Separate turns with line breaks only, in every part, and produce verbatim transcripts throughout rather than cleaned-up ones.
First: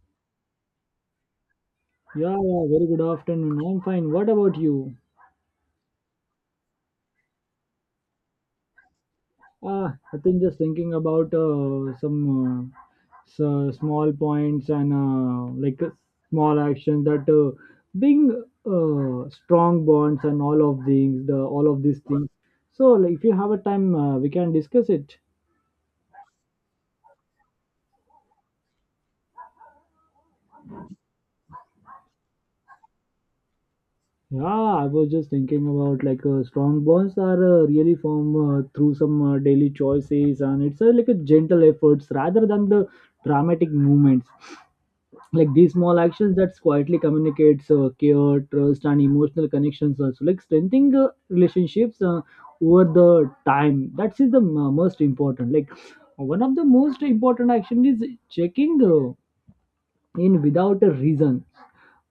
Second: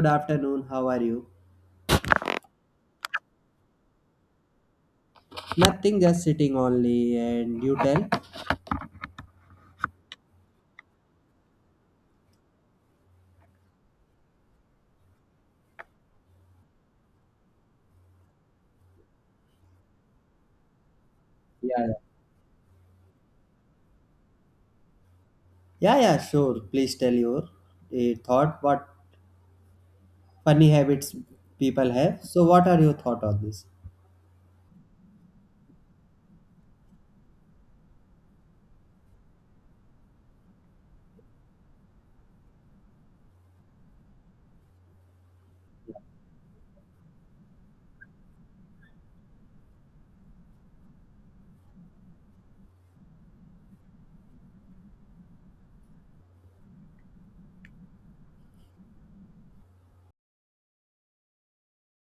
Good afternoon. How are you?
Yeah, yeah, very good afternoon. I'm fine. What about you?
Nothing, just sitting only. And you tell?
Ah, I think just thinking about uh, some uh, s- small points and uh, like uh, small actions that uh, being uh, strong bonds and all of these, the
Yeah,
all of
yeah,
these things. So, like, if you have a time, uh, we can discuss it.
yeah, yeah, sure. Please tell your eh, thought. What funny habits people have. So, what are your thought on this?
Yeah, I was just thinking about like uh, strong bonds are uh, really formed uh, through some uh, daily choices, and it's uh, like a gentle efforts rather than the dramatic movements, like these small actions that quietly communicates uh, care, trust and emotional connections, also like strengthening uh, relationships uh, over the time. That is the m- most important, like one of the most important action is checking uh, in without a reason,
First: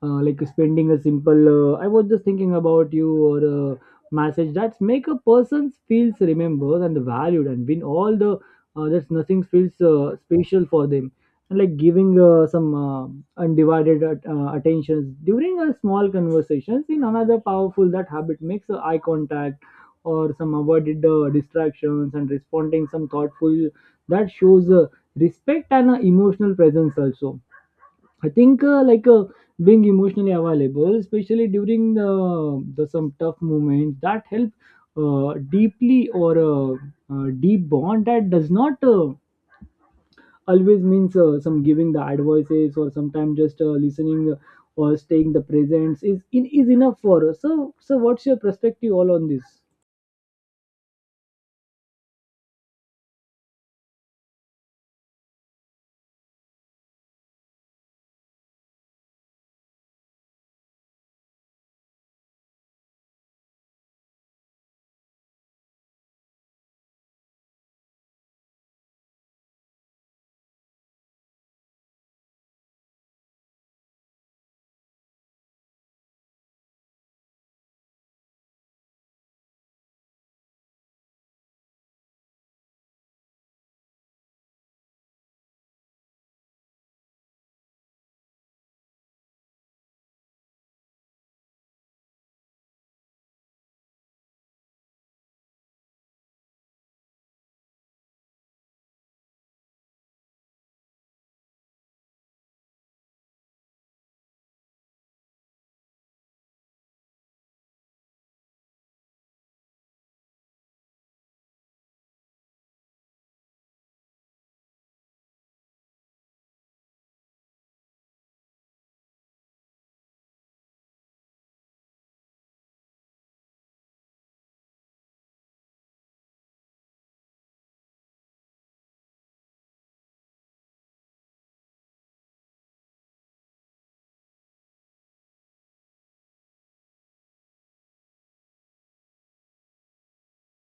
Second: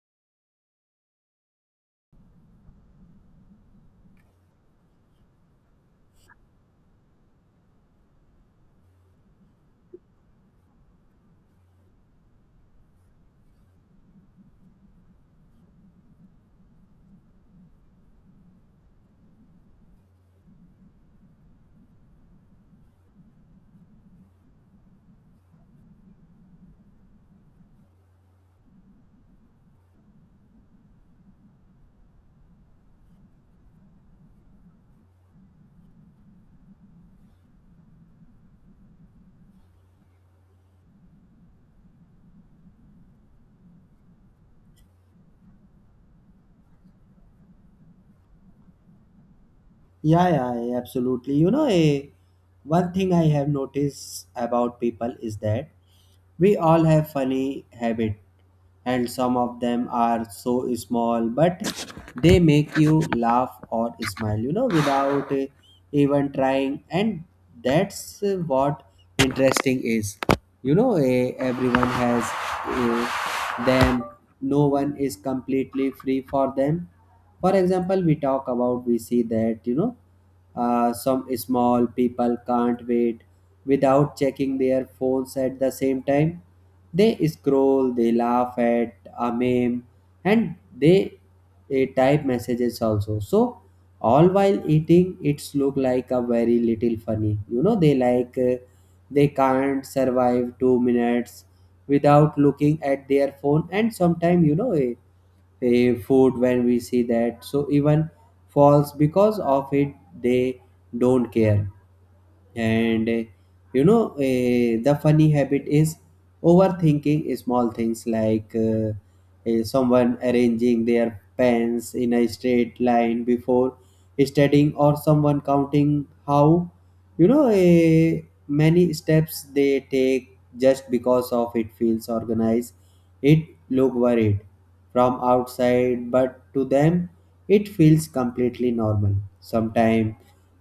uh, like spending a simple uh, I was just thinking about you, or a message that's make a person feels remembered and valued, and win all the uh, that's nothing feels uh, special for them. And like giving uh, some uh, undivided at, uh, attention during a small conversations in another powerful that habit, makes uh, eye contact or some avoided uh, distractions and responding some thoughtful that shows uh, respect and uh, emotional presence also. I think uh, like uh, being emotionally available, especially during the, the some tough moments, that help uh, deeply or uh, uh, deep bond, that does not uh, always means uh, some giving the advices, or sometimes just uh, listening uh, or staying the presence is in is enough for us. So so what's your perspective all on this?
Yeah, yeah, yeah, absolutely. You know, eh, one thing I have noticed about people is that we all have funny habit, and some of them are so small but they make you laugh or smile, you know, without eh, even trying. And that's eh, what interesting is, you know, eh, everyone has eh, them. No one is completely free for them. For example, we talk about we see that, you know, uh, some small people can't wait without checking their phones. At the same time, they scroll, they laugh at a meme, and they eh, type messages also, so all while eating. It's look like a very little funny, you know. They like uh, they can't survive two minutes without looking at their phone. And sometimes, you know, eh, eh, food, when we see that, so even falls because of it, they don't care. And eh, you know, eh, the funny habit is overthinking small things, like uh, eh, someone arranging their pens in a straight line before studying, or someone counting how, you know eh, many steps they take just because of it feels organized. It look worried from outside, but to them it feels completely normal. Sometimes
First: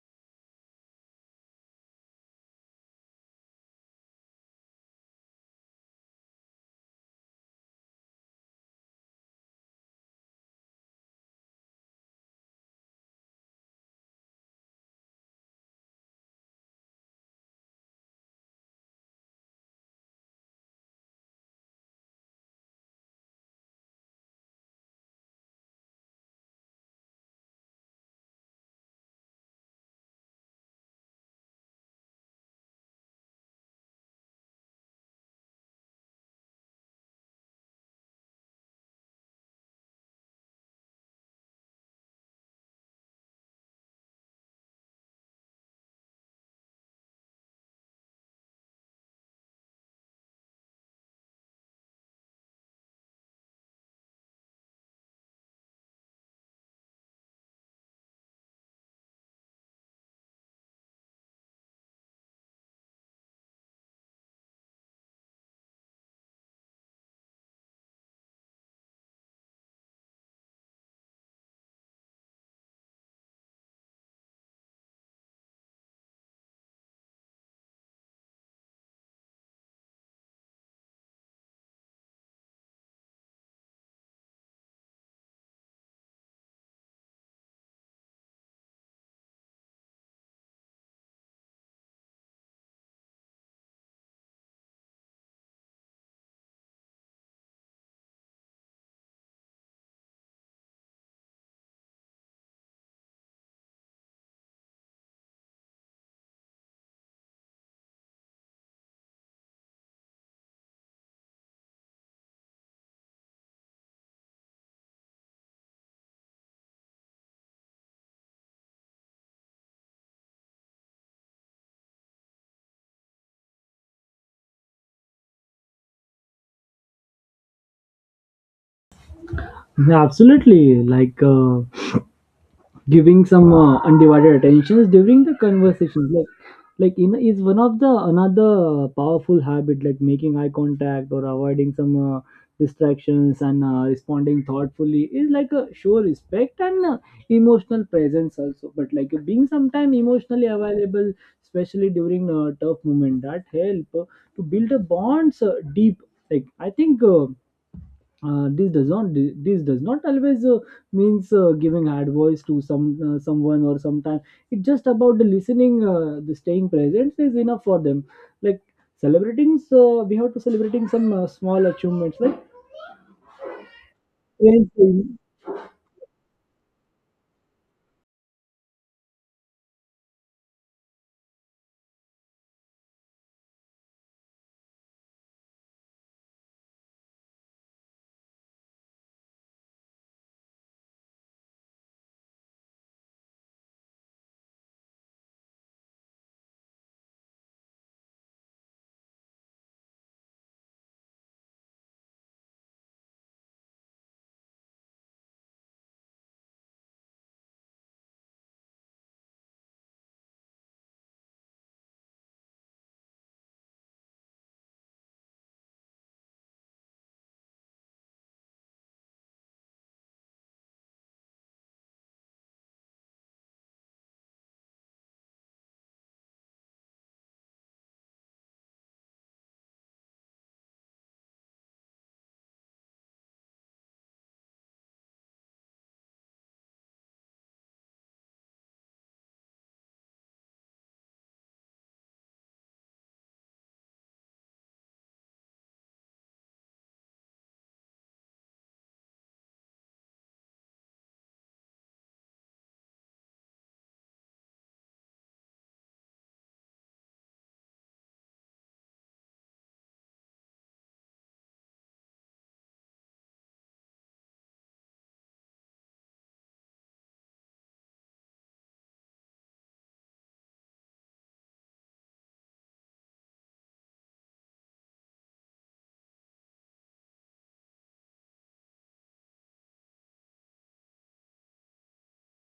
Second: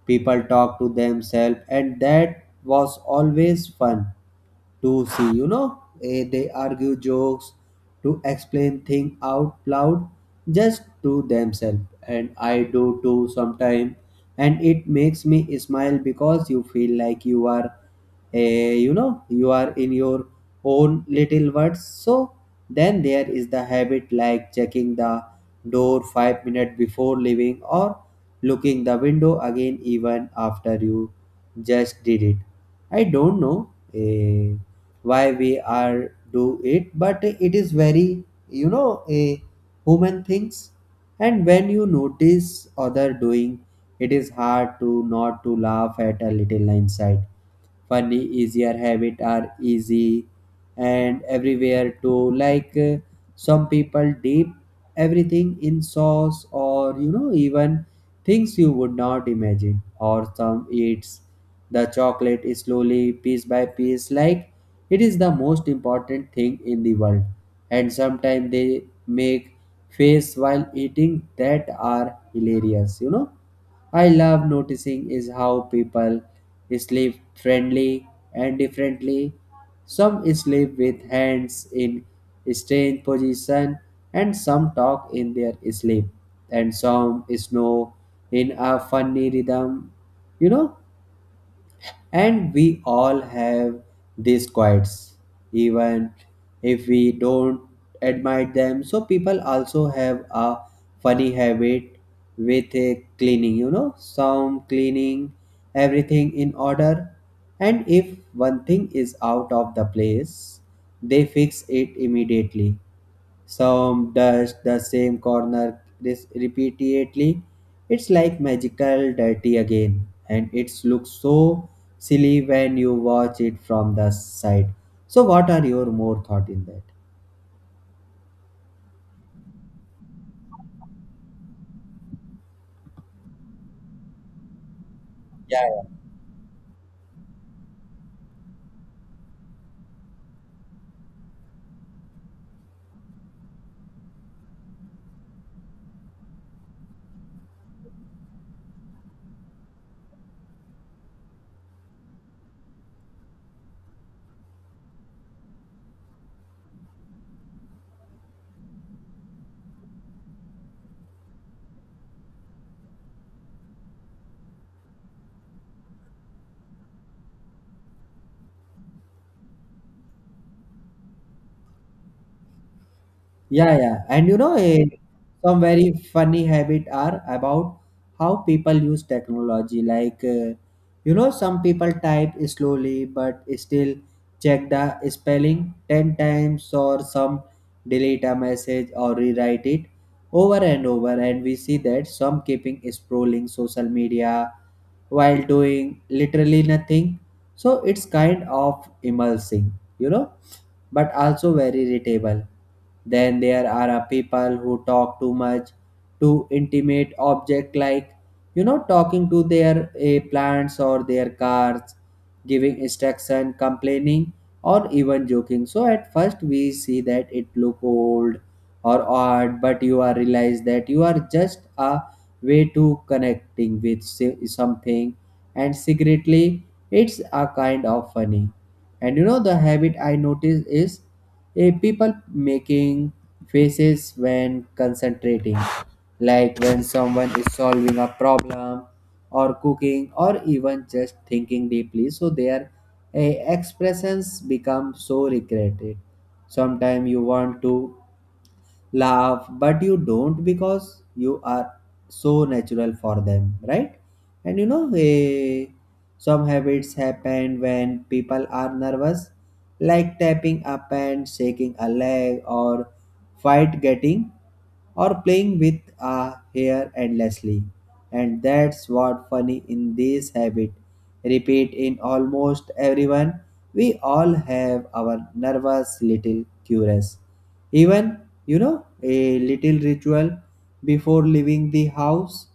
people talk to themselves, and that was always fun to see. You know, Eh, they argue jokes to explain things out loud just to themselves, and I do too sometimes. And it makes me smile because you feel like you are, eh, you know, you are in your own little words. So then there is the habit like checking the door five minutes before leaving, or looking the window again even after you just did it. I don't know eh, why we are do it, but it is very, you know, a human things. And when you notice other doing, it is hard to not to laugh at a little inside. Funny, easier habit are easy, and everywhere too. Like eh, some people dip everything in sauce, or you know, even things you would not imagine. Or some eats the chocolate slowly, piece by piece, like it is the most important thing in the world, and sometimes they make face while eating that are hilarious, you know. I love noticing is how people sleep friendly and differently. Some sleep with hands in strange position, and some talk in their sleep, and some snow in a funny rhythm. You know, and we all have these quirks, even if we don't admire them. So people also have a funny habit with a cleaning, you know, some cleaning everything in order. And if one thing is out of the place, they fix it immediately. Some does the same corner this repeatedly. It's like magical dirty again, and it looks so silly when you watch it from the side. So, what are your more thought in that?
Absolutely, like. Uh, giving some uh, undivided attentions during the
Yeah.
conversations, like like in is one of the another powerful habit, like making eye contact or avoiding some uh, distractions and uh, responding thoughtfully is like a show respect and uh, emotional presence also, but like being sometime emotionally available, especially during a tough moment that help uh, to build a bonds uh, deep. Like I think uh, uh, this does not this does not always uh, means uh, giving advice to some uh, someone, or sometime it's just about the listening uh, the staying present is enough for them, like celebrating, so we have to celebrating some uh, small achievements like
Yeah, yeah. And you know,
friends.
a, some very funny habit are about how people use technology. Like, uh, you know, some people type slowly but still check the spelling ten times, or some delete a message or rewrite it over and over. And we see that some keeping scrolling social media while doing literally nothing. So it's kind of immersing, you know, but also very irritable. Then there are uh, people who talk too much to intimate object, like, you know, talking to their uh, plants or their cars, giving instruction, complaining, or even joking. So at first we see that it look old or odd, but you are realize that you are just a way to connecting with si- something, and secretly it's a kind of funny. And you know the habit I notice is a people making faces when concentrating, like when someone is solving a problem or cooking or even just thinking deeply. So their eh, expressions become so regretted. Sometimes you want to laugh but you don't because you are so natural for them, right? And you know, eh, some habits happen when people are nervous, like tapping up and shaking a leg, or fight getting, or playing with a hair endlessly. And that's what funny in this habit, repeat in almost everyone. We all have our nervous little curious. Even, you know, a little ritual before leaving the house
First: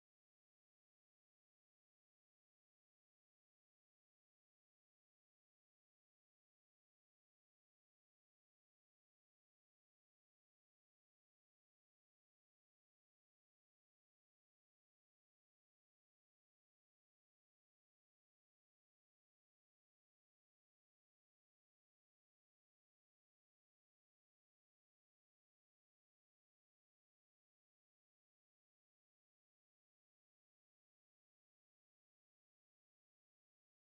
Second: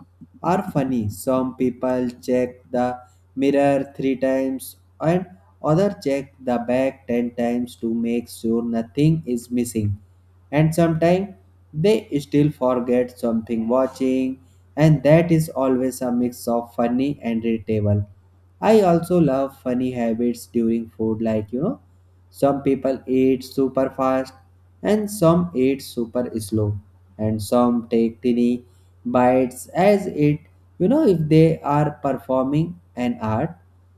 are funny. Some people check the mirror three times, and other check the bag ten times to make sure nothing is missing. And sometimes they still forget something watching, and that is always a mix of funny and relatable. I also love funny habits during food, like, you know, some people eat super fast, and some eat super slow, and some take tiny bites as it, you know, if they are performing an art.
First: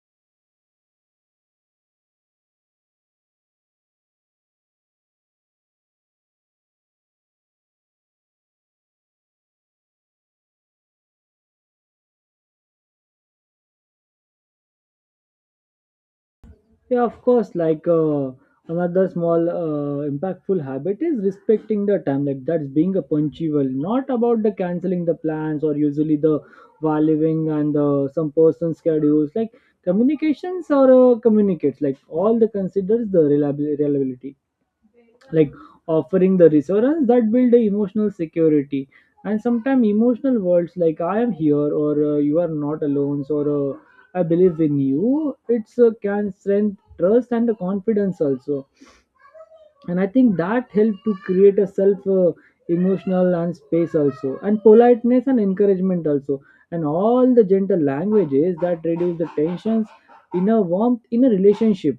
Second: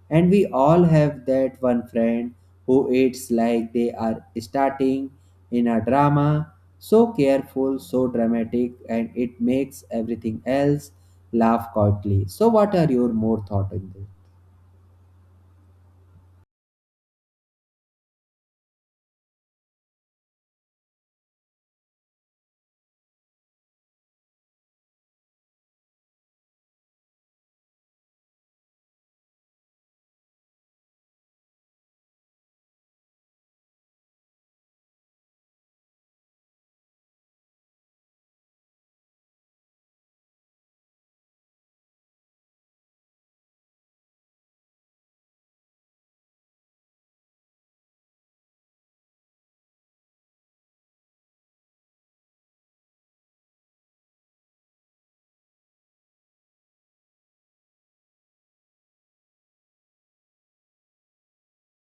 And we all have that one friend who eats like they are starting in a drama, so careful, so dramatic, and it makes everything else laugh quietly. So what are your more thoughts on this?
Yeah, of course. Like uh, another small uh, impactful habit is respecting the time. Like that's being a punctual, not about the canceling the plans or usually the while living and the, some person schedules. Like communications or uh, communicates. Like all the considers the reliabil- reliability, like offering the reassurance that build a emotional security. And sometimes emotional words like I am here, or uh, you are not alone, or uh, I believe in you, it's uh, can strengthen trust and the confidence also. And I think that help to create a self uh, emotional and space also, and politeness and encouragement also, and all the gentle languages that reduce the tensions in a warmth in a relationship.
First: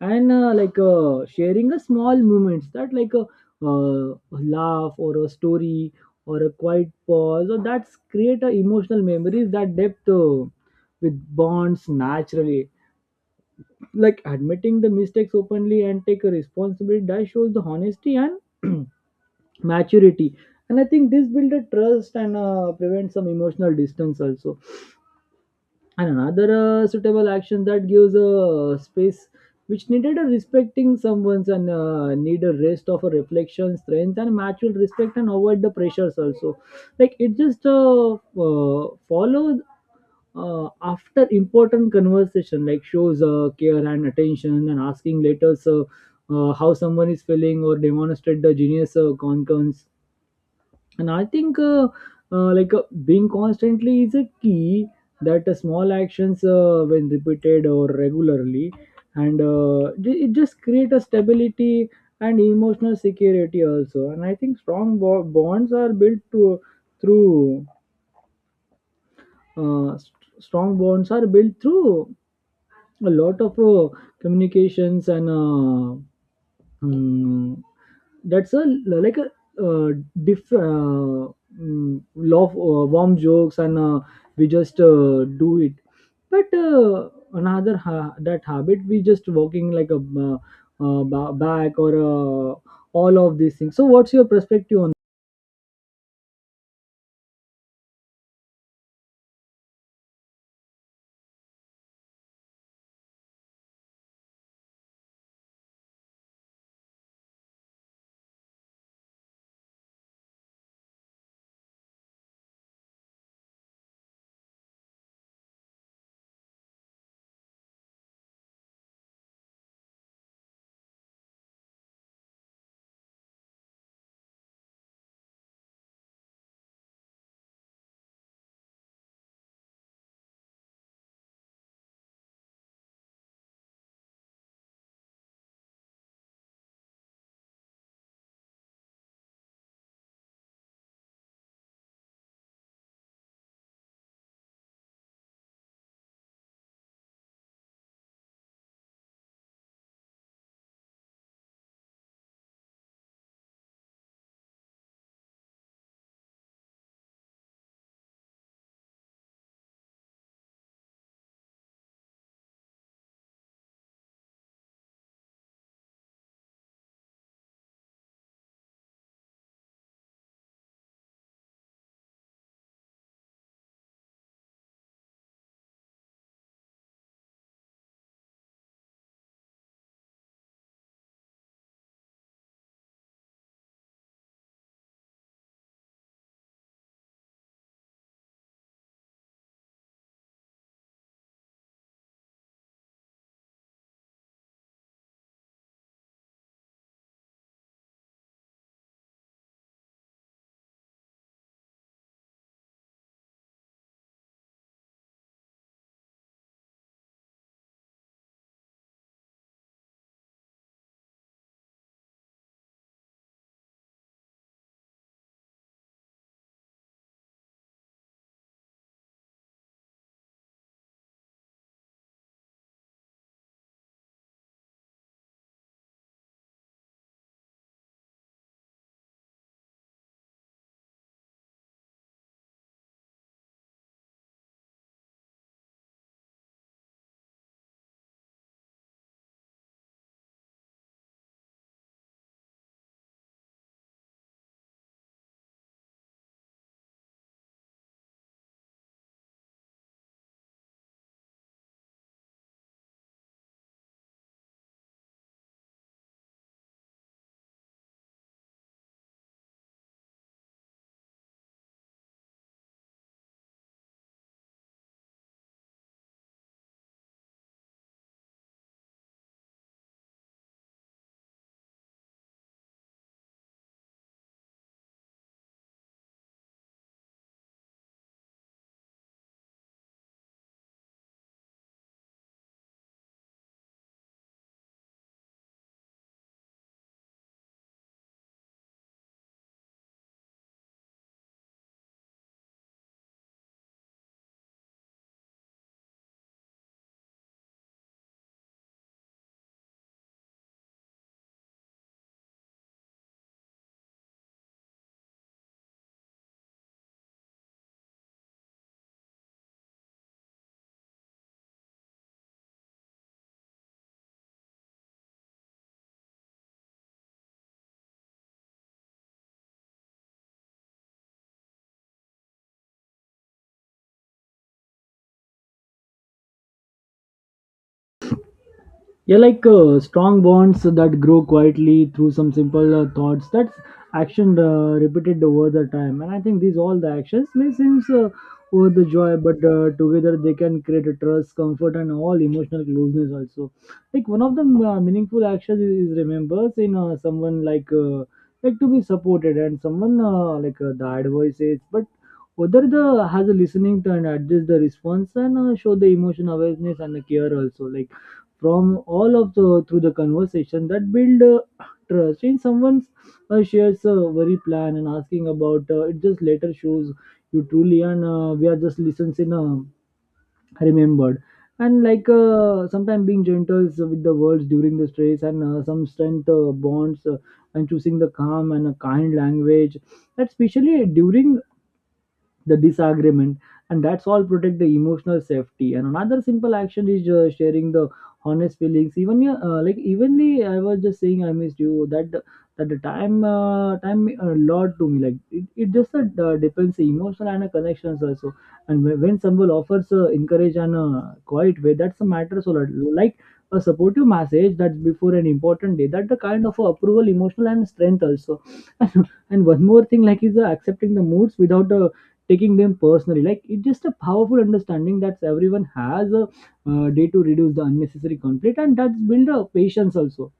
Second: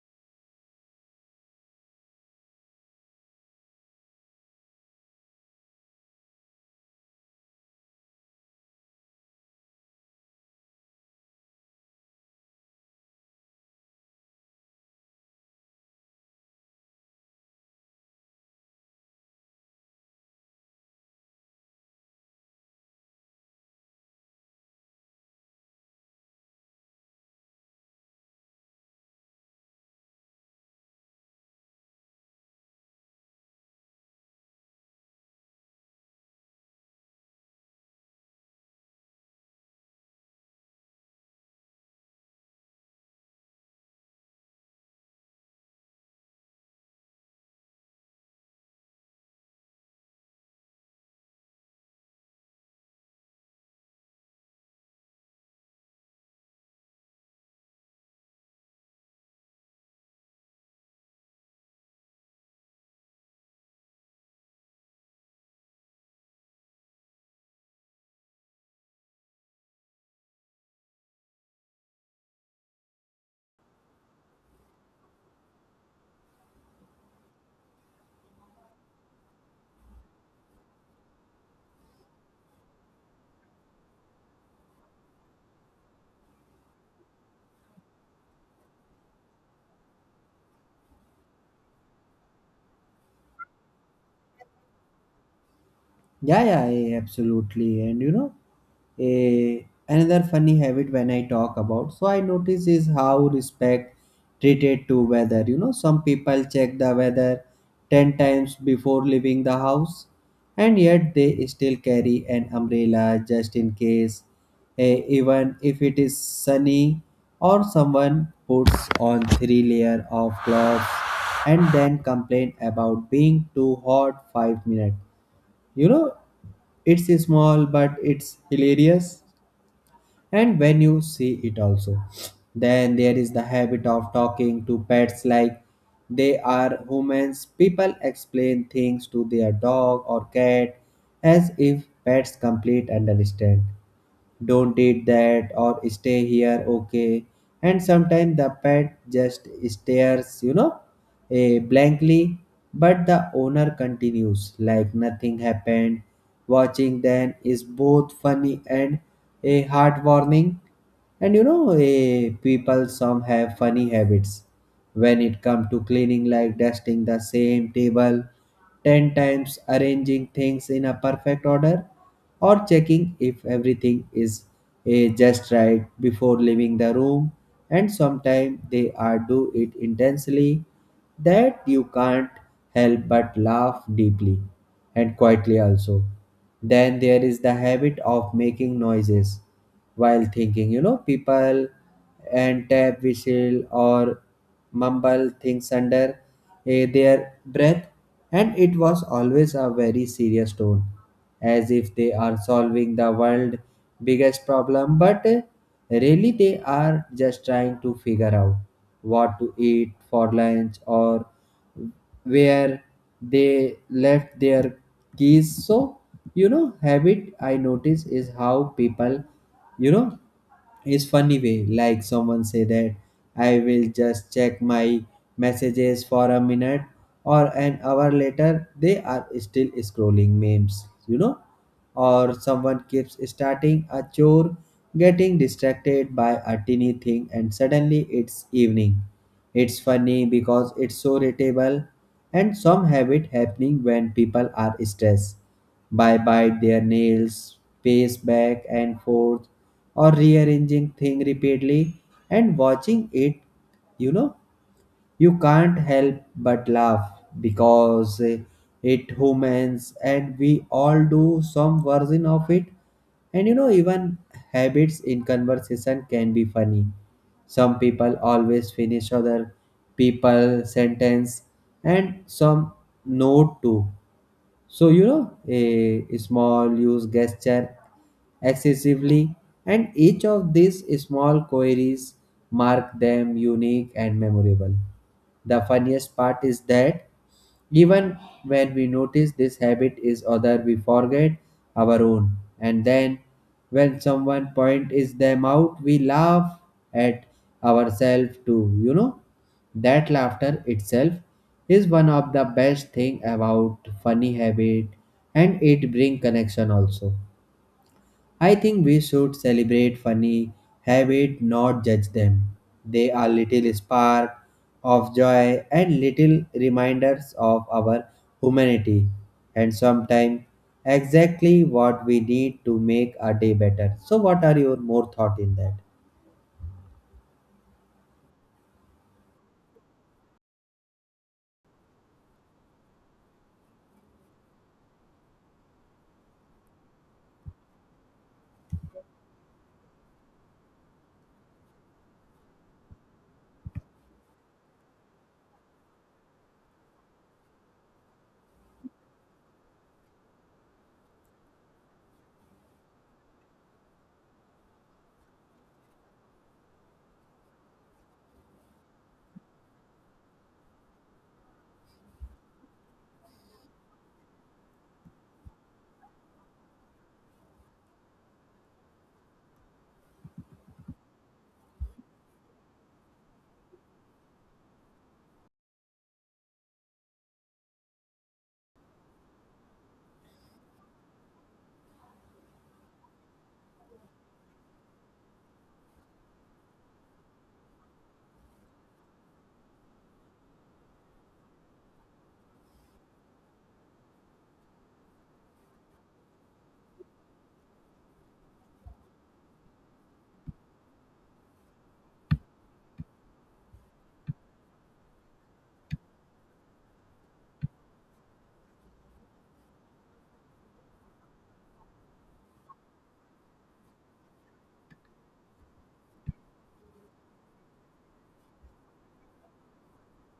And uh, like uh, sharing a small moments that like a, uh, laugh, or a story, or a quiet pause, or that's create a emotional memories that depth uh, with bonds naturally. Like admitting the mistakes openly and take a responsibility that shows the honesty and maturity. And I think this build a trust and uh, prevent some emotional distance also. And another uh, suitable action that gives a space, which needed a respecting someone's and uh, need a rest of a reflection strength and mutual respect and avoid the pressures also. Like it just uh, uh, followed uh, after important conversation, like shows uh, care and attention and asking later, so uh, how someone is feeling or demonstrate the genius uh, concurrence. And I think uh, uh, like uh, being constantly is a key, that uh, small actions uh, when repeated or regularly, and uh, ju- it just create a stability and emotional security also. And I think strong bo- bonds are built to, through uh, st- strong bonds are built through a lot of uh, communications and uh, mm, that's a like a uh, diff uh, mm, love uh, warm jokes, and uh, we just uh, do it. But uh, another ha- that habit, we just walking like a uh, uh, ba- back, or uh, all of these things. So what's your perspective on
Yeah, yeah, yeah, absolutely. And you know, a another funny habit when I talk about, so I notice is how respect treated to weather. You know, some people check the weather ten times before leaving the house, and yet they still carry an umbrella just in case, eh, even if it is sunny. Or someone puts on three layer of clothes and then complain about being too hot five minutes, you know. It's small but it's hilarious, and when you see it also. Then there is the habit of talking to pets like they are humans. People explain things to their dog or cat as if pets complete understand. Don't eat that, or stay here, okay. And sometimes the pet just stares, you know, eh, blankly, but the owner continues like nothing happened. Watching them is both funny and a heartwarming. And you know, eh, people some have funny habits when it comes to cleaning, like dusting the same table ten times, arranging things in a perfect order, or checking if everything is eh, just right before leaving the room. And sometimes they are do it intensely that you can't help but laugh deeply and quietly also. Then there is the habit of making noises while thinking, you know, people and tap whistle, or mumble things under eh, their breath, and it was always a very serious tone, as if they are solving the world's biggest problem, but eh, really they are just trying to figure out what to eat for lunch, or where they left their keys. So, you know, habit I notice is how people, you know, is funny way. Like someone say that I will just check my messages for a minute, or an hour later they are still scrolling memes, you know. Or someone keeps starting a chore, getting distracted by a teeny thing, and suddenly it's evening. It's funny because it's so relatable. And some have it happening when people are stressed. By bite their nails, pace back and forth, or rearranging thing repeatedly, and watching it, you know, you can't help but laugh because eh, it humans, and we all do some version of it. And you know, even habits in conversation can be funny. Some people always finish other people sentence, and some note too. So, you know, a small use gesture excessively, and each of these small queries mark them unique and memorable. The funniest part is that even when we notice this habit is other, we forget our own, and then when someone points them out, we laugh at ourselves too. You know, that laughter itself is one of the best thing about funny habit, and it bring connection also. I think we should celebrate funny habit, not judge them. They are little spark of joy and little reminders of our humanity, and sometimes exactly what we need to make a day better. So what are your more thought in that?
yeah, like uh, strong bonds that grow quietly through some simple uh, thoughts that's action uh, repeated over the time. And I think these all the actions may seem uh, over the joy, but uh, together they can create a trust, comfort and all emotional closeness also. Like one of the uh, meaningful actions is, is remembers in uh, someone, like uh, like to be supported and someone uh, like uh, the advices, but other the has a listening to and adjust the response and uh, show the emotion awareness and the care also. Like from all of the through the conversation that build uh, trust in someone's, uh, shares a very plan and asking about uh, it just later shows you truly, and uh, we are just listens in uh, remembered. And like uh, sometimes being gentle is with the words during the stress and uh, some strength uh, bonds uh, and choosing the calm and a kind language, especially during the disagreement, and that's all protect the emotional safety. And another simple action is uh, sharing the honest feelings, even yeah, uh, like evenly I was just saying I missed you, that that the time uh, time a lot to me, like it, it just uh, d- depends the emotional and uh, connections also. And when, when someone offers uh, encourage and uh, quiet way, that's a matter so lot. Like a supportive message that's before an important day, that the kind of uh, approval emotional and strength also. And one more thing like is uh, accepting the moods without uh, taking them personally, like it's just a powerful understanding that everyone has a uh, day to reduce the unnecessary conflict, and that's build a patience also.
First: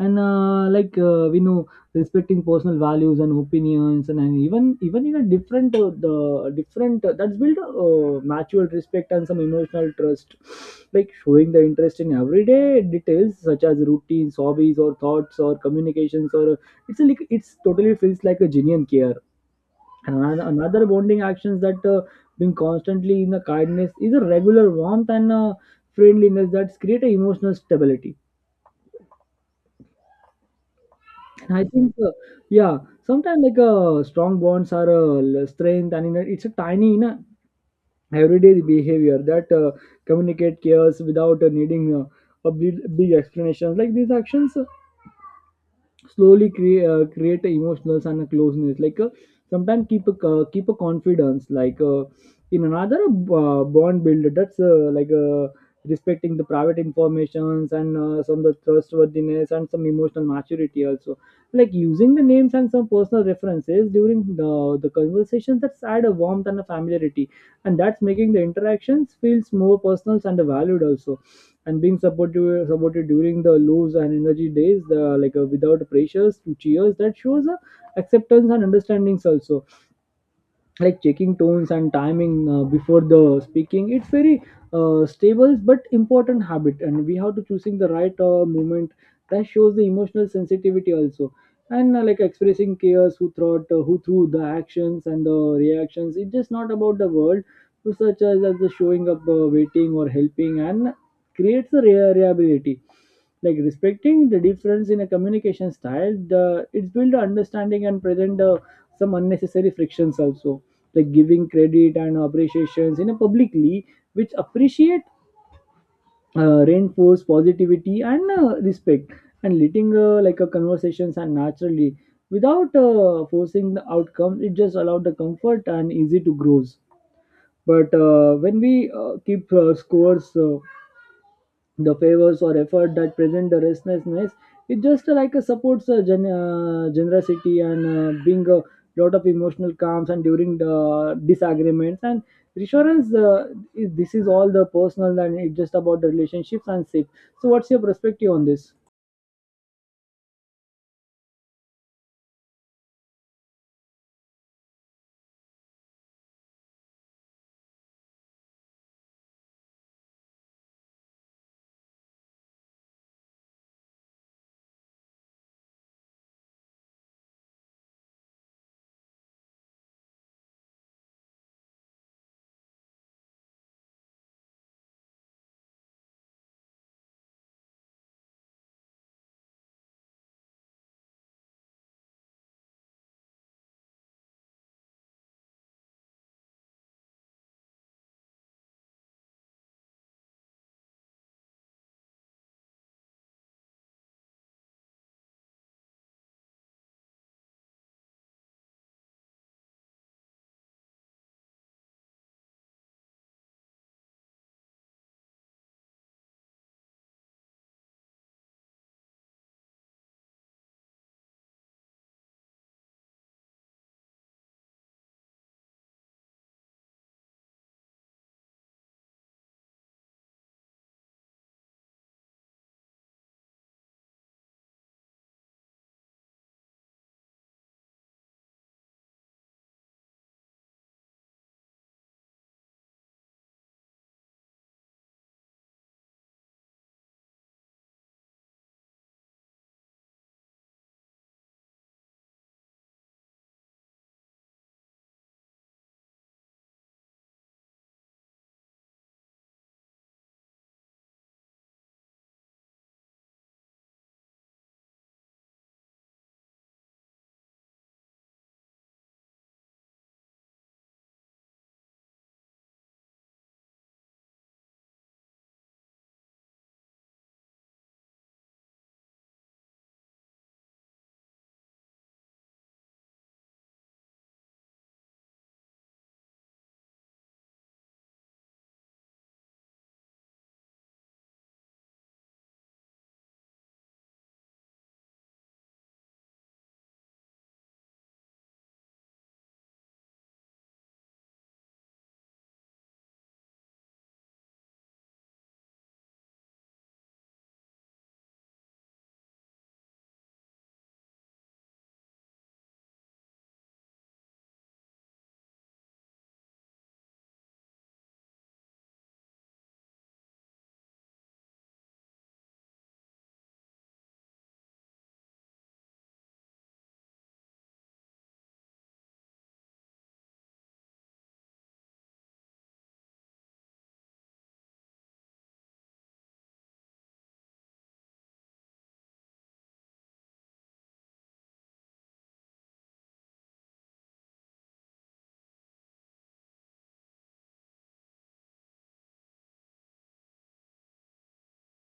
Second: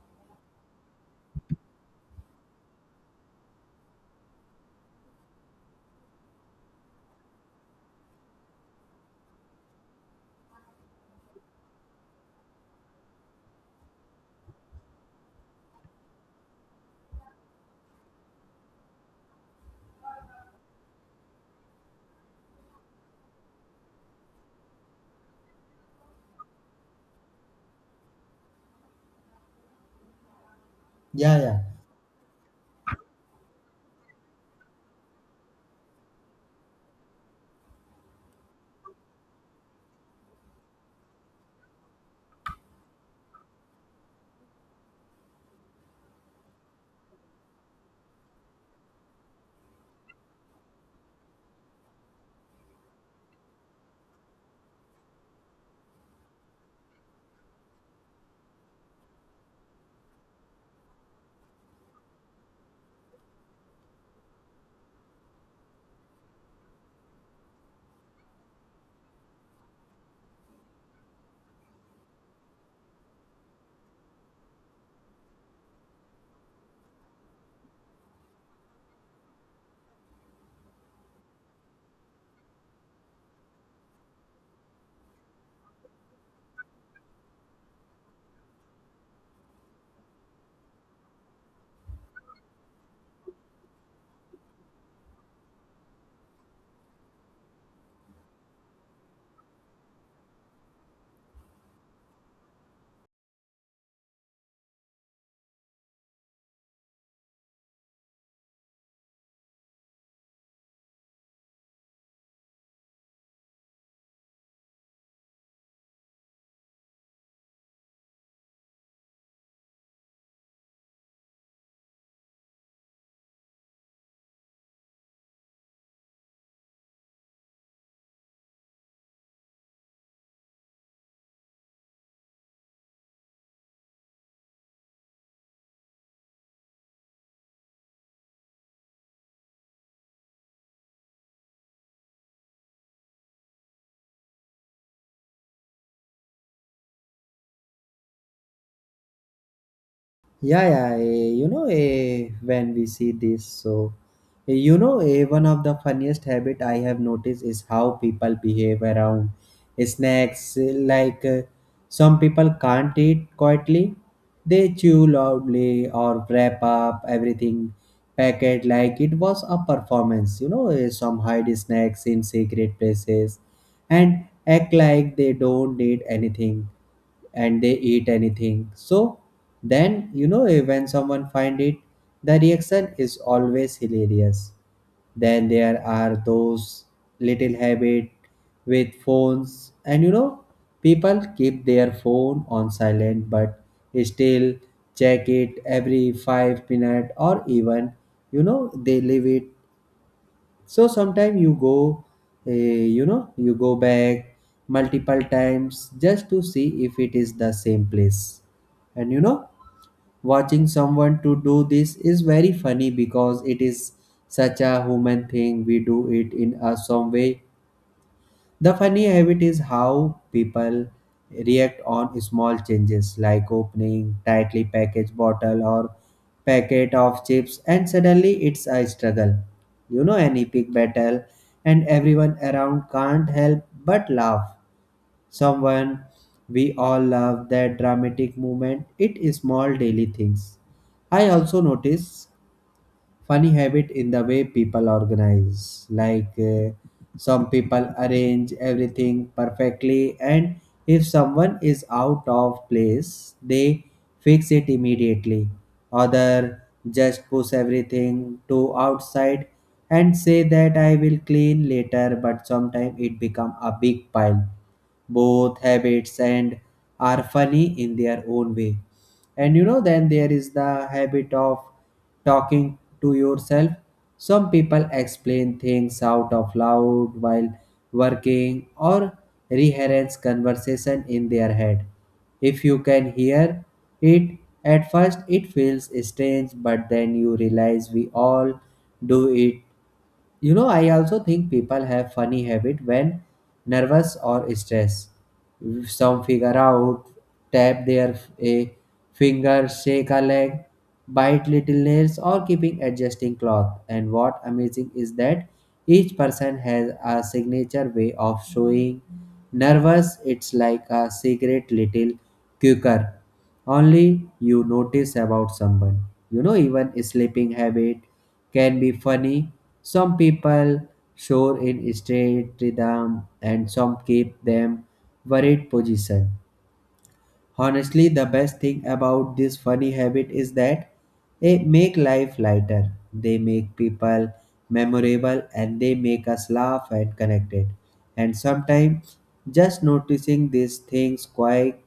And uh, like uh, we know respecting personal values and opinions and, and even even in a different uh, the different uh, that's build uh, mutual respect and some emotional trust. Like showing the interest in everyday details such as routines, hobbies or thoughts or communications, or uh, it's a, like it's totally feels like a genuine care. And another bonding actions, that uh, being constantly in the kindness is a regular warmth and uh, friendliness that create a emotional stability.
Yeah,
And
yeah.
I think, uh, yeah, sometimes like uh, strong bonds are uh, l- strength, and you know, it's a tiny, you know, everyday behavior that uh, communicate cares without uh, needing uh, a big, big explanations. Like these actions slowly create uh, create a emotional and a closeness, like uh, sometimes keep a uh, keep a confidence, like uh, in another uh, bond builder that's uh, like uh, respecting the private informations and uh, some of the trustworthiness and some emotional maturity also. Like using the names and some personal references during the, the conversations, that's add a warmth and a familiarity, and that's making the interactions feels more personal and valued also. And being supportive supported during the lows and energy days the, like uh, without pressures to cheers, that shows uh, acceptance and understandings also. Like checking tones and timing uh, before the speaking, it's very uh, stable but important habit, and we have to choosing the right uh, moment, that shows the emotional sensitivity also. And uh, like expressing cares who thought uh, who through the actions and the reactions, it's just not about the world, so such as, as the showing up uh, waiting or helping, and creates a rea- reliability. Like respecting the difference in a communication style the, it's build understanding and present uh, some unnecessary frictions also. Like giving credit and appreciations in a publicly, which appreciate, uh, reinforce positivity and uh, respect. And letting uh, like a conversations and naturally without uh, forcing the outcome, it just allowed the comfort and easy to grows. But uh, when we uh, keep uh, scores uh, the favors or effort, that present the restlessness. It just uh, like uh, supports uh, gen- uh, generosity and uh, being a lot of emotional calms and during the disagreements and reassurance, uh, is, this is all the personal, and it's just about the relationships and safe. So what's your perspective on this?
Yeah, yeah, eh, you know, eh, when we see this, so eh, you know, eh, one of the funniest habit I have noticed is how people behave around eh, snacks. eh, Like eh, some people can't eat quietly; they chew loudly, or wrap up everything packet like it was a performance. You know, eh, some hide snacks in secret places and act like they don't need anything and they eat anything. So then, you know, eh, when someone find it, the reaction is always hilarious. Then there are those little habit with phones, and you know people keep their phone on silent but still check it every five minutes or even, you know they leave it. So sometime you go uh, you know you go back multiple times just to see if it is the same place. And you know watching someone to do this is very funny because it is such a human thing. We do it in a some way. The funny habit is how people react on small changes, like opening tightly packaged bottle or packet of chips, and suddenly it's a struggle. You know, an epic battle, and everyone around can't help but laugh. Someone, we all love that dramatic moment. It is small daily things. I also notice funny habit in the way people organize. Like uh, some people arrange everything perfectly, and if someone is out of place, they fix it immediately. Other just push everything to outside and say that I will clean later, but sometimes it become a big pile. Both habits and are funny in their own way. And you know then there is the habit of talking to yourself. Some people explain things out of loud while working, or rehearse conversation in their head. If you can hear it, at first it feels strange, but then you realize we all do it you know, I also think people have funny habit when nervous or stressed. Some figure out, tap their a finger, shake a leg, bite little nails, or keeping adjusting cloth. And what amazing is that each person has a signature way of showing nervous. It's like a secret little quirk only you notice about someone. You know, even a sleeping habit can be funny. Some people show in straight rhythm, and some keep them worried position. Honestly, the best thing about this funny habit is that they make life lighter, they make people memorable, and they make us laugh and connected. And sometimes just noticing these things quite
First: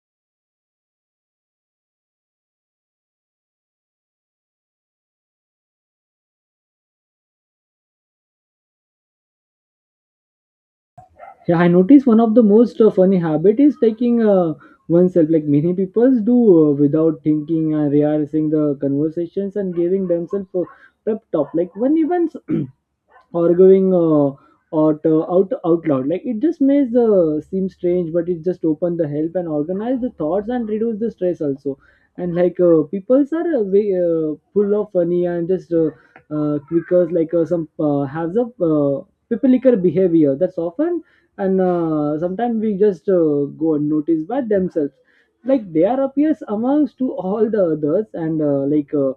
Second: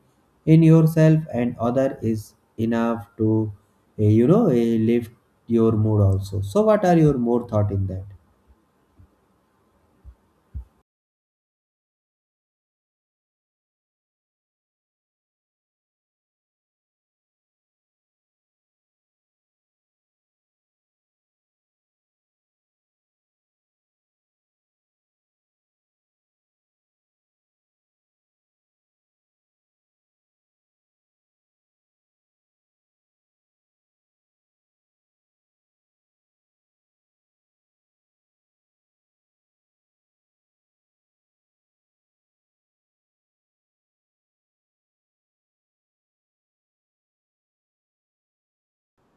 in yourself and other is enough to, eh, you know, eh, lift your mood also. So, what are your more thought in that?
Yeah, I noticed one of the most uh, funny habit is taking uh, oneself, like many people do uh, without thinking and realizing the conversations and giving themselves a pep talk, like when even arguing uh, out, uh, out out loud, like it just makes the seem strange, but it just open the help and organize the thoughts and reduce the stress also. And like uh, peoples are uh, way, uh, full of funny and just uh, uh, quickers Like uh, some uh, has a uh, pipilical behavior that's often. And uh, sometimes we just uh, go unnoticed by themselves, like they are appears amongst to all the others. And uh, like uh,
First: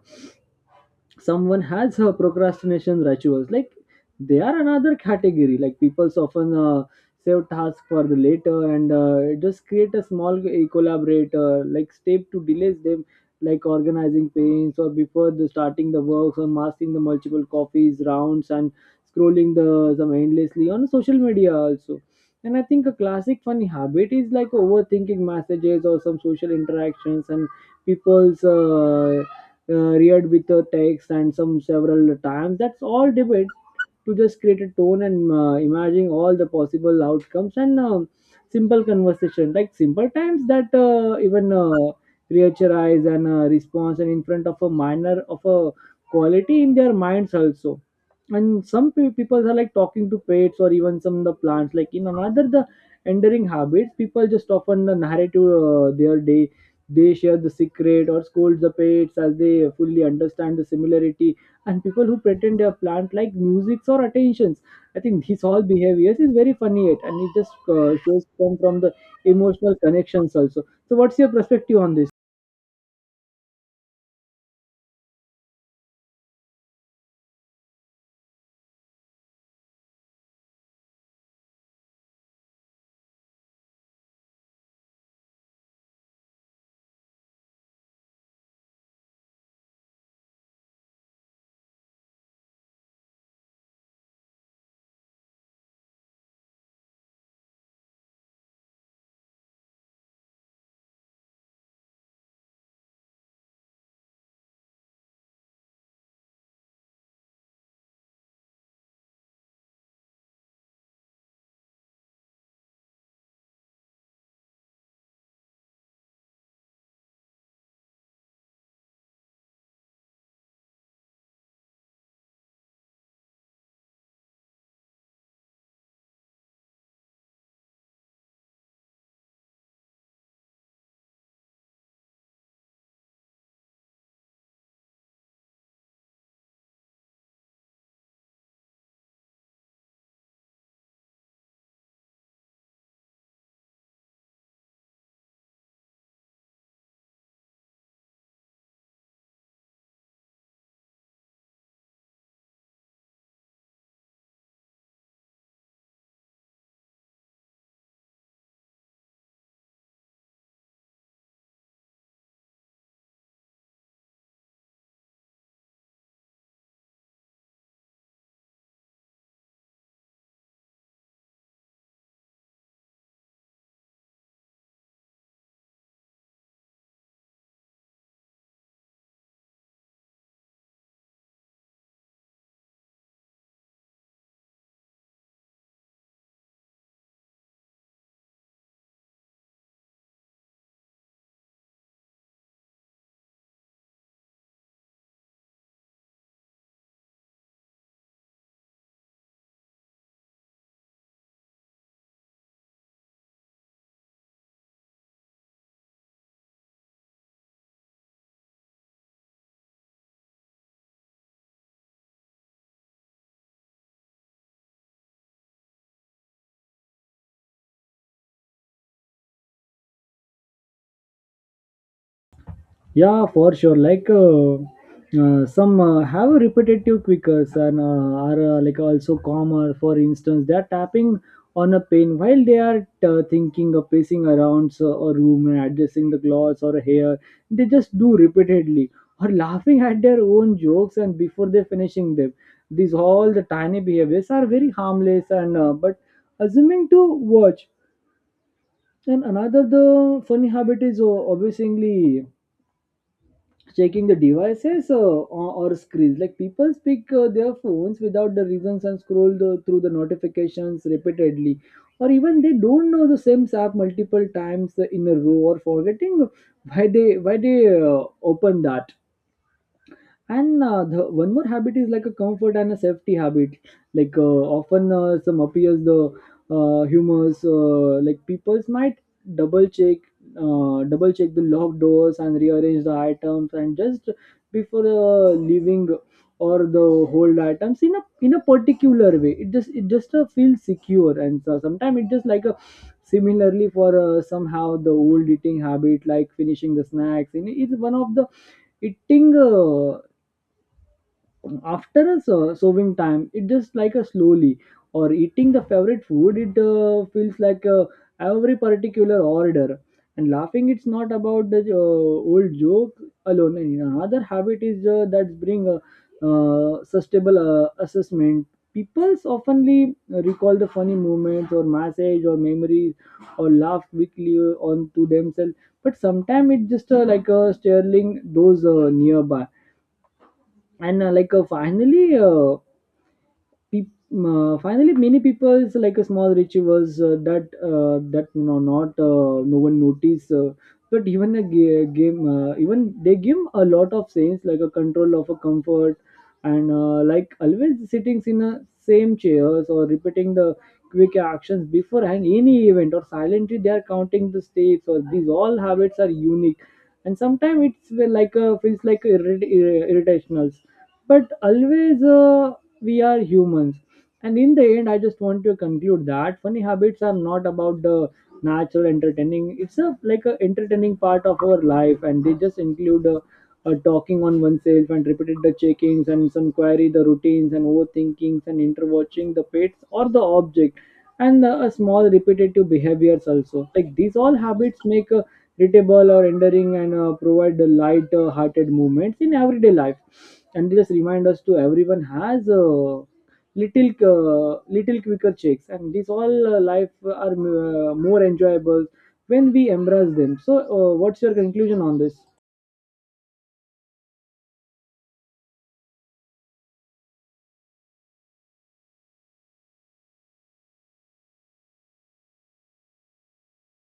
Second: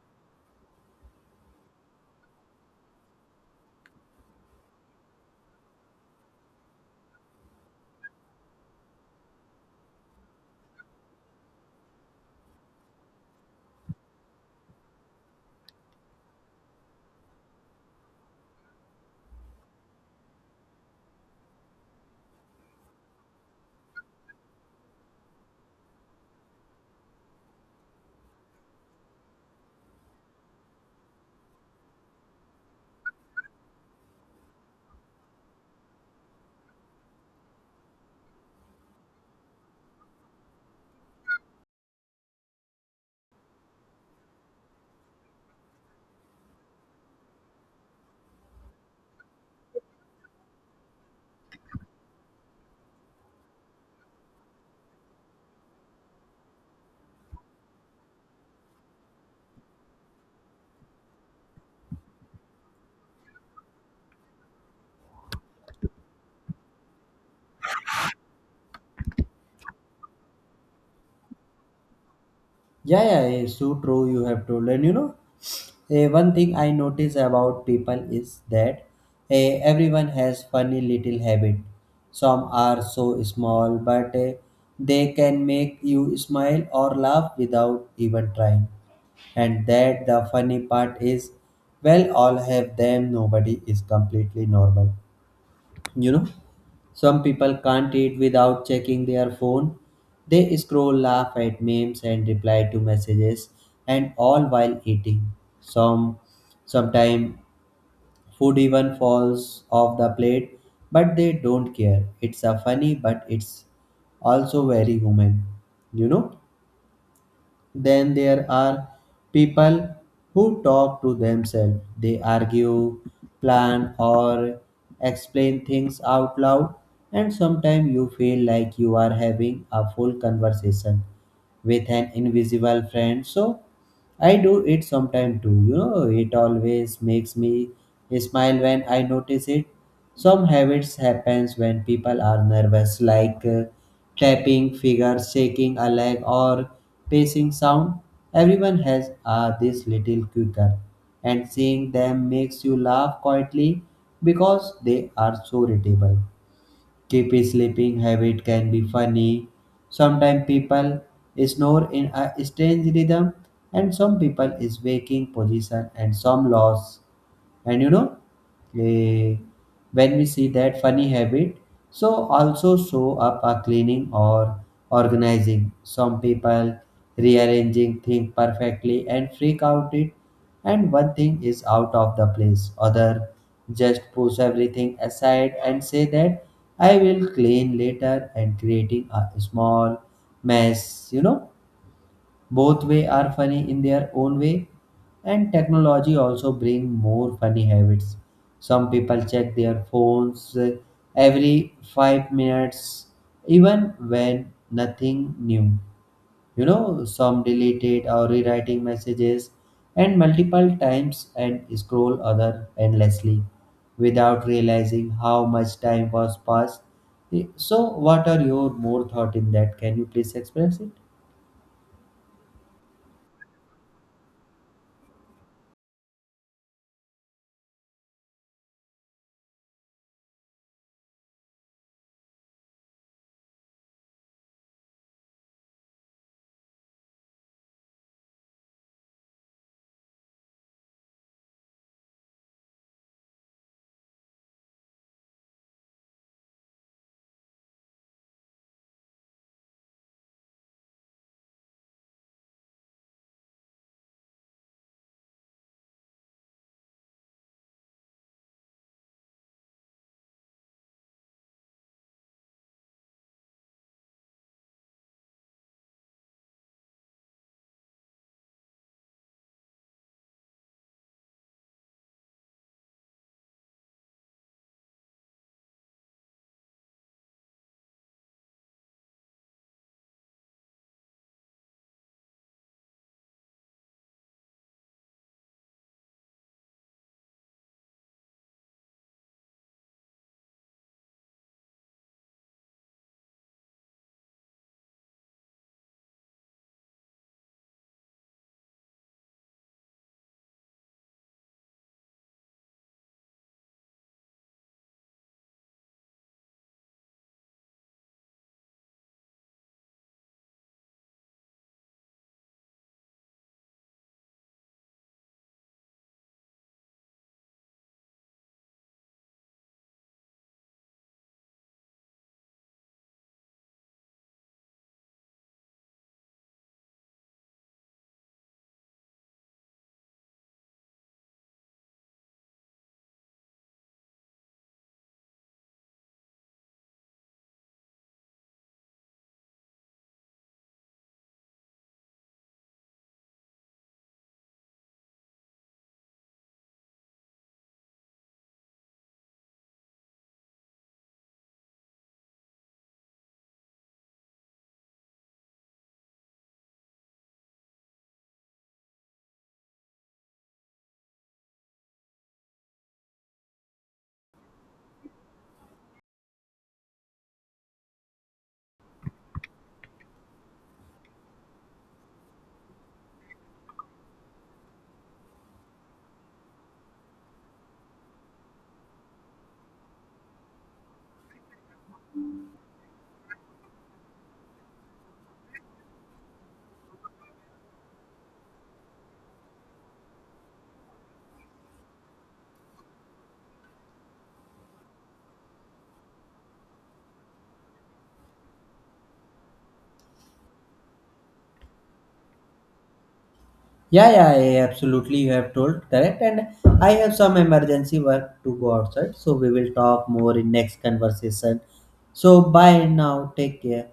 someone has her procrastination rituals, like they are another category. Like people often uh, save tasks for the later, and uh, just create a small uh, collaborator like step to delays them, like organizing paints or before the starting the works or masking the multiple copies rounds and scrolling the some endlessly on social media also. And I think a classic funny habit is like overthinking messages or some social interactions. And people's uh, uh, reared with a text and some several times, that's all debate to just create a tone and uh, imagining all the possible outcomes. And um, simple conversation like simple times that uh, even uh, reacherize and uh, response and in front of a minor of a quality in their minds also. And some pe- people are like talking to pets or even some of the plants, like in another the enduring habits, people just often uh, narrate to uh, their day. They share the secret or scold the pets as they fully understand the similarity. And people who pretend they are plant like musics or attentions. I think his all behaviors is very funny yet, and it just uh, shows come from the emotional connections also. So, what's your perspective on this?
Yeah, yeah, it's so true. You have told, and you know. Eh, one thing I notice about people is that eh, everyone has funny little habit. Some are so small, but eh, they can make you smile or laugh without even trying. And that the funny part is, well, all have them. Nobody is completely normal. You know. Some people can't eat without checking their phone. They scroll, laugh at memes, and reply to messages, and all while eating. Some sometimes food even falls off the plate, but they don't care. It's a funny, but it's also very human. You know? Then there are people who talk to themselves. They argue, plan, or explain things out loud, and sometimes you feel like you are having a full conversation with an invisible friend. So, I do it sometime too, you know, it always makes me smile when I notice it. Some habits happens when people are nervous, like uh, tapping fingers, shaking a leg or pacing sound. Everyone has uh, this little quicker, and seeing them makes you laugh quietly because they are so irritable. Keep sleeping habit can be funny. Sometimes people snore in a strange rhythm, and some people is waking position and some loss. And you know eh, when we see that funny habit, so also show up a cleaning or organizing. Some people rearranging things perfectly and freak out it, and one thing is out of the place. Other just push everything aside and say that I will clean later, and creating a small mess you know Both way are funny in their own way, and technology also bring more funny habits. Some people check their phones uh, every five minutes, even when nothing new you know some deleted or rewriting messages, and multiple times, and scroll other endlessly without realizing how much time was passed. So, what are your more thought in that? Can you please express it?
Yeah, for sure. Like uh, uh, some uh, have repetitive quickers and uh, are uh, like also calmer. For instance, they are tapping on a pen while they are uh, thinking of pacing around so, a room, and adjusting the clothes or hair. They just do repeatedly, or laughing at their own jokes and before they finishing them. These all the tiny behaviors are very harmless and uh, but assuming to watch. And another the funny habit is uh, obviously checking the devices uh, or, or screens. Like people speak uh, their phones without the reasons and scroll the, through the notifications repeatedly, or even they don't know the same app multiple times in a row, or forgetting why they why they uh, open that. And uh, the, one more habit is like a comfort and a safety habit. Like uh, often uh, some appears the uh, humors, uh, like people might double check uh, double check the locked doors and rearrange the items, and just before uh, leaving, or the hold items in a in a particular way. It just it just uh, feels secure. And so sometimes it just like a similarly for uh, somehow the old eating habit, like finishing the snacks, and it's one of the eating uh, after a ser- serving time, it just like a slowly, or eating the favorite food, it uh, feels like uh, every particular order. And laughing, it's not about the uh, old joke alone. And another habit is uh, that bring a uh, sustainable uh, assessment. People oftenly recall the funny moments or message or memories, or laugh quickly on to themselves. But sometimes it's just uh, like a staring those uh, nearby. And uh, like uh, finally uh, peop- uh, finally many people's like a small rituals uh, that uh, that no not uh, no one notice, uh, but even a ga- game, uh, even they give a lot of sense, like a control of a comfort. And uh, like always sitting in a same chairs, or repeating the quick actions before and any event, or silently they are counting the steps, or these all habits are unique. And sometimes it's uh, like a, feels like irrit- irritational, but always uh, we are humans. And in the end, I just want to conclude that funny habits are not about the natural entertaining, it's a like a entertaining part of our life, and they just include uh uh talking on oneself and repeated the checkings and some query the routines and overthinkings and interwatching the pets or the object. And uh, a small repetitive behaviors also, like these all habits make a irritable or endearing, and uh, provide the light uh, hearted movements in everyday life. And they just remind us to everyone has uh, little uh, little quicker checks, and these all uh, life are uh, more enjoyable when we embrace them. So uh, what's your conclusion on this?
Yeah, yeah, yeah, absolutely. You have told correct, and I have some emergency work to go outside, so we will talk more in next conversation. So bye now. Take care.